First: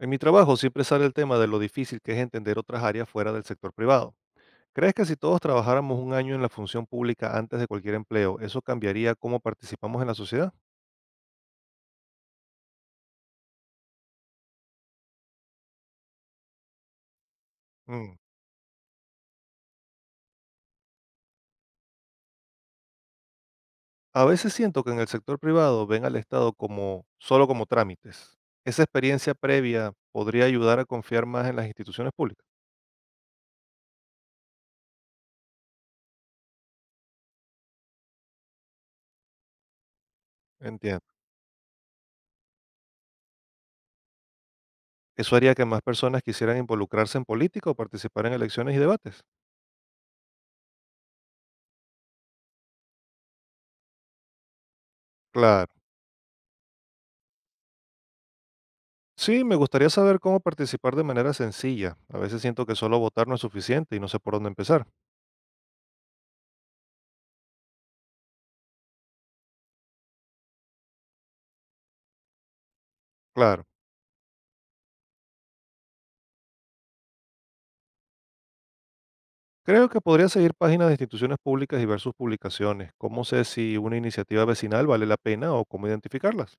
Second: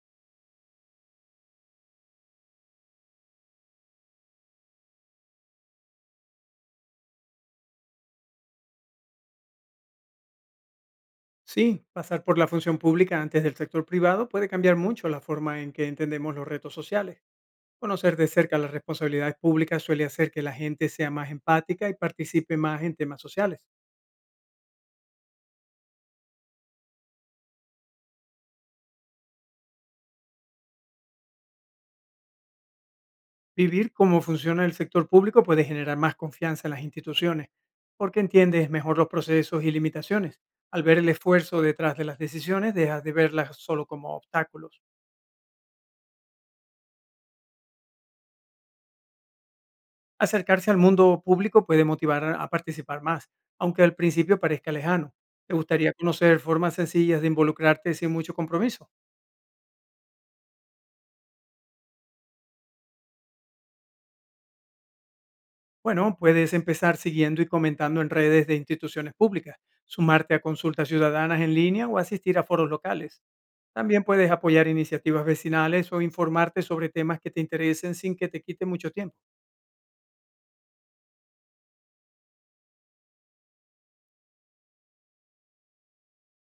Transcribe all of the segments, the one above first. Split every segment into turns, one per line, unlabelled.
En mi trabajo siempre sale el tema de lo difícil que es entender otras áreas fuera del sector privado. ¿Crees que si todos trabajáramos un año en la función pública antes de cualquier empleo, eso cambiaría cómo participamos en la sociedad?
Sí, pasar por la función pública antes del sector privado puede cambiar mucho la forma en que entendemos los retos sociales. Conocer
Mm.
de cerca las responsabilidades públicas suele hacer que la gente sea más empática y participe más en temas sociales.
A veces siento que en el sector privado ven al Estado como solo como trámites. Esa experiencia previa podría ayudar a confiar más en las instituciones públicas.
Vivir cómo funciona el sector público puede generar más confianza en las instituciones, porque entiendes mejor los procesos y limitaciones. Al ver
Entiendo.
el esfuerzo detrás de las decisiones, dejas de verlas solo como obstáculos.
Eso haría que más personas quisieran involucrarse en política o participar en elecciones y debates.
Acercarse al mundo público puede motivar a participar más, aunque al principio parezca lejano. ¿Te
Claro.
gustaría conocer formas sencillas de involucrarte sin mucho compromiso?
Sí, me gustaría saber cómo participar de manera sencilla. A veces siento que solo votar no es suficiente y no sé por dónde empezar.
Bueno, puedes empezar siguiendo y comentando en redes de instituciones públicas, sumarte a consultas ciudadanas en línea o asistir a foros locales.
Claro.
También puedes apoyar iniciativas vecinales o informarte sobre temas que te interesen sin que te quite mucho tiempo.
Creo que podría seguir páginas de instituciones públicas y ver sus publicaciones. ¿Cómo sé si una iniciativa vecinal vale la pena o cómo identificarlas?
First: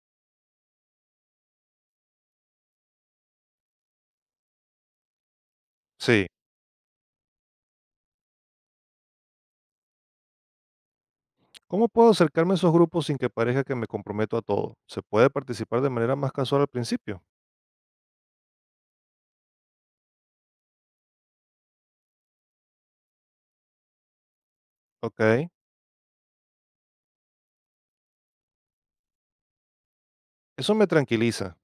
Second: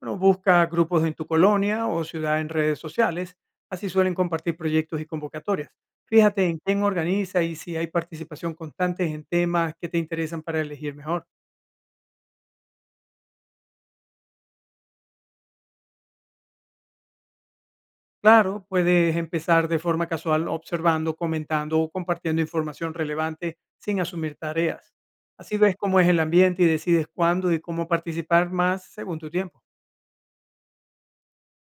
Bueno, busca grupos en tu colonia o ciudad en redes sociales, así suelen compartir proyectos y convocatorias.
Sí.
Fíjate en quién organiza y si hay participación constante en temas que te interesan para elegir mejor.
¿Cómo puedo acercarme a esos grupos sin que parezca que me comprometo a todo? ¿Se puede participar de manera más casual al principio?
Claro, puedes empezar de forma casual observando, comentando o compartiendo información relevante sin asumir tareas.
Ok.
Así ves cómo es el ambiente y decides cuándo y cómo participar más según tu tiempo.
Eso me tranquiliza.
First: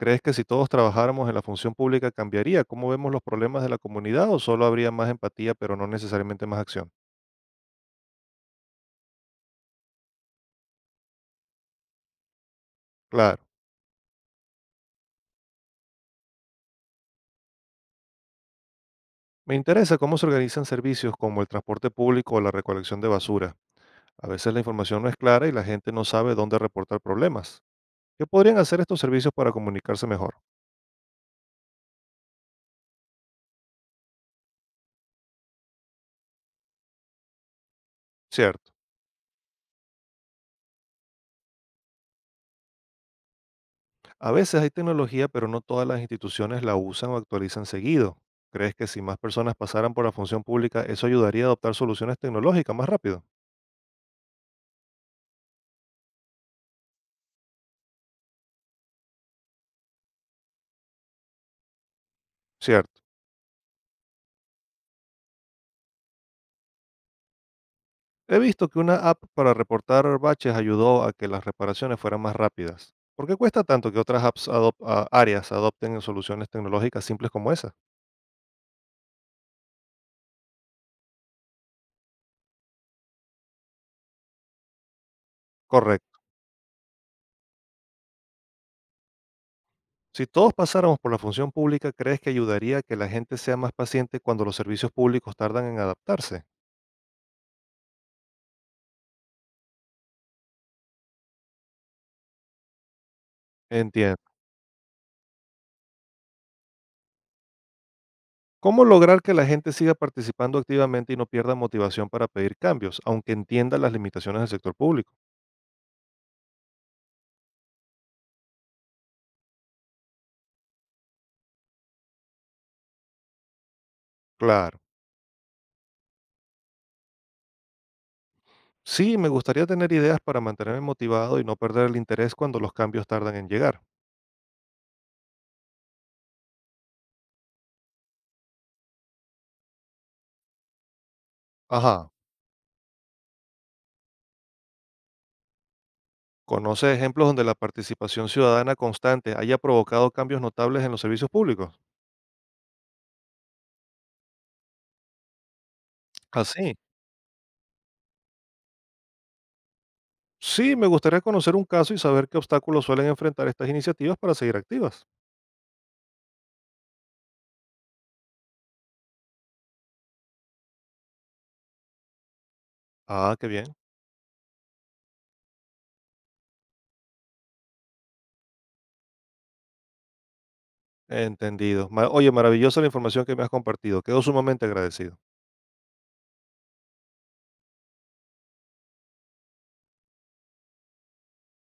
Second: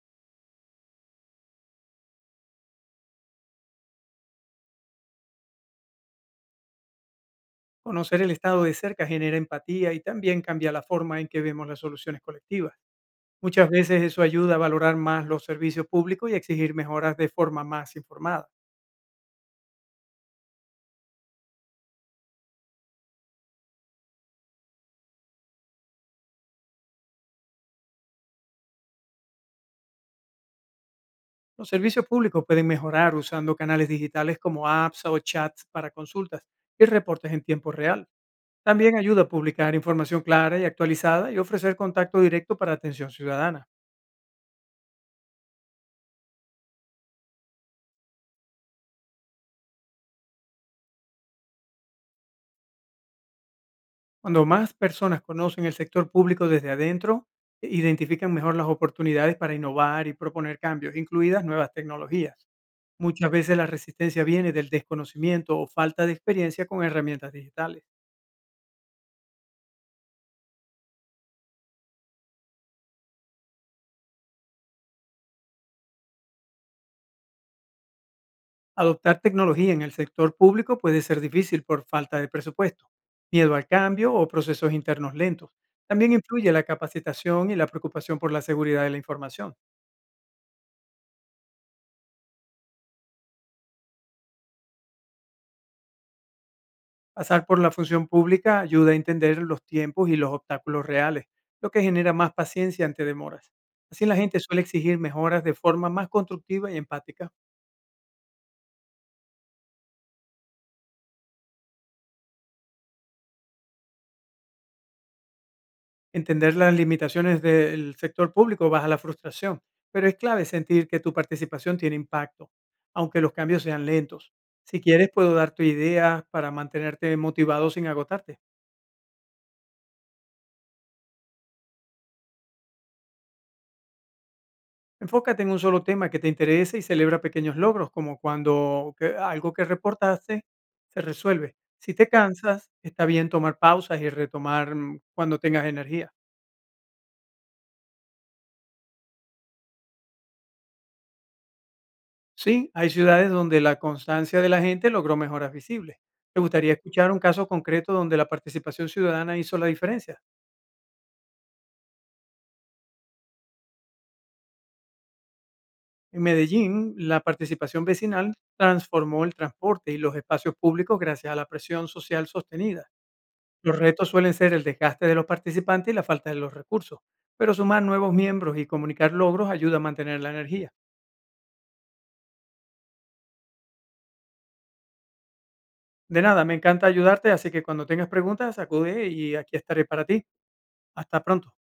¿Crees que si todos trabajáramos en la función pública cambiaría cómo vemos los problemas de la comunidad o solo habría más empatía pero no necesariamente más acción?
Conocer el estado de cerca genera empatía y también cambia la forma en que vemos las soluciones colectivas.
Claro.
Muchas veces eso ayuda a valorar más los servicios públicos y a exigir mejoras de forma más informada.
Me interesa cómo se organizan servicios como el transporte público o la recolección de basura. A veces la información no es clara y la gente no sabe dónde reportar problemas. ¿Qué podrían hacer estos servicios para comunicarse mejor?
Los servicios públicos pueden mejorar usando canales digitales como apps o chats para consultas y reportes en tiempo real.
Cierto.
También ayuda a publicar información clara y actualizada y ofrecer contacto directo para atención ciudadana.
A veces hay tecnología, pero no todas las instituciones la usan o actualizan seguido. ¿Crees que si más personas pasaran por la función pública, eso ayudaría a adoptar soluciones tecnológicas más rápido?
Cuando más personas conocen el sector público desde adentro, identifican mejor las oportunidades para innovar y proponer cambios, incluidas nuevas tecnologías.
Cierto.
Muchas veces la resistencia viene del desconocimiento o falta de experiencia con herramientas digitales.
He visto que una app para reportar baches ayudó a que las reparaciones fueran más rápidas. ¿Por qué cuesta tanto que otras áreas adopten soluciones tecnológicas simples como esa?
Adoptar tecnología en el sector público puede ser difícil por falta de presupuesto, miedo al cambio o procesos internos lentos. También
Correcto.
influye la capacitación y la preocupación por la seguridad de la información.
Si todos pasáramos por la función pública, ¿crees que ayudaría a que la gente sea más paciente cuando los servicios públicos tardan en adaptarse?
Pasar por la función pública ayuda a entender los tiempos y los obstáculos reales, lo que genera más paciencia ante demoras. Así la
Entiendo.
gente suele exigir mejoras de forma más constructiva y empática.
¿Cómo lograr que la gente siga participando activamente y no pierda motivación para pedir cambios, aunque entienda las limitaciones del sector público?
Entender las limitaciones del sector público baja la frustración, pero es clave sentir que tu participación tiene impacto, aunque los cambios sean lentos.
Claro.
Si quieres, puedo darte ideas para mantenerte motivado sin agotarte.
Sí, me gustaría tener ideas para mantenerme motivado y no perder el interés cuando los cambios tardan en llegar.
Enfócate en un solo tema que te interese y celebra pequeños logros, como cuando algo que reportaste se resuelve. Si te
Ajá.
cansas, está bien tomar pausas y retomar cuando tengas energía.
¿Conoce ejemplos donde la participación ciudadana constante haya provocado cambios notables en los servicios públicos?
Sí, hay ciudades donde la constancia de la gente logró mejoras visibles. ¿Me gustaría
Así.
escuchar un caso concreto donde la participación ciudadana hizo la diferencia?
Sí, me gustaría conocer un caso y saber qué obstáculos suelen enfrentar estas iniciativas para seguir activas.
En Medellín, la participación vecinal transformó el transporte y los espacios públicos gracias a la presión social sostenida.
Ah, qué bien.
Los retos suelen ser el desgaste de los participantes y la falta de los recursos, pero sumar nuevos miembros y comunicar logros ayuda a mantener la energía.
Entendido. Oye, maravillosa la información que me has compartido. Quedo sumamente agradecido.
De nada, me encanta ayudarte, así que cuando tengas preguntas, acude y aquí estaré para ti. Hasta pronto.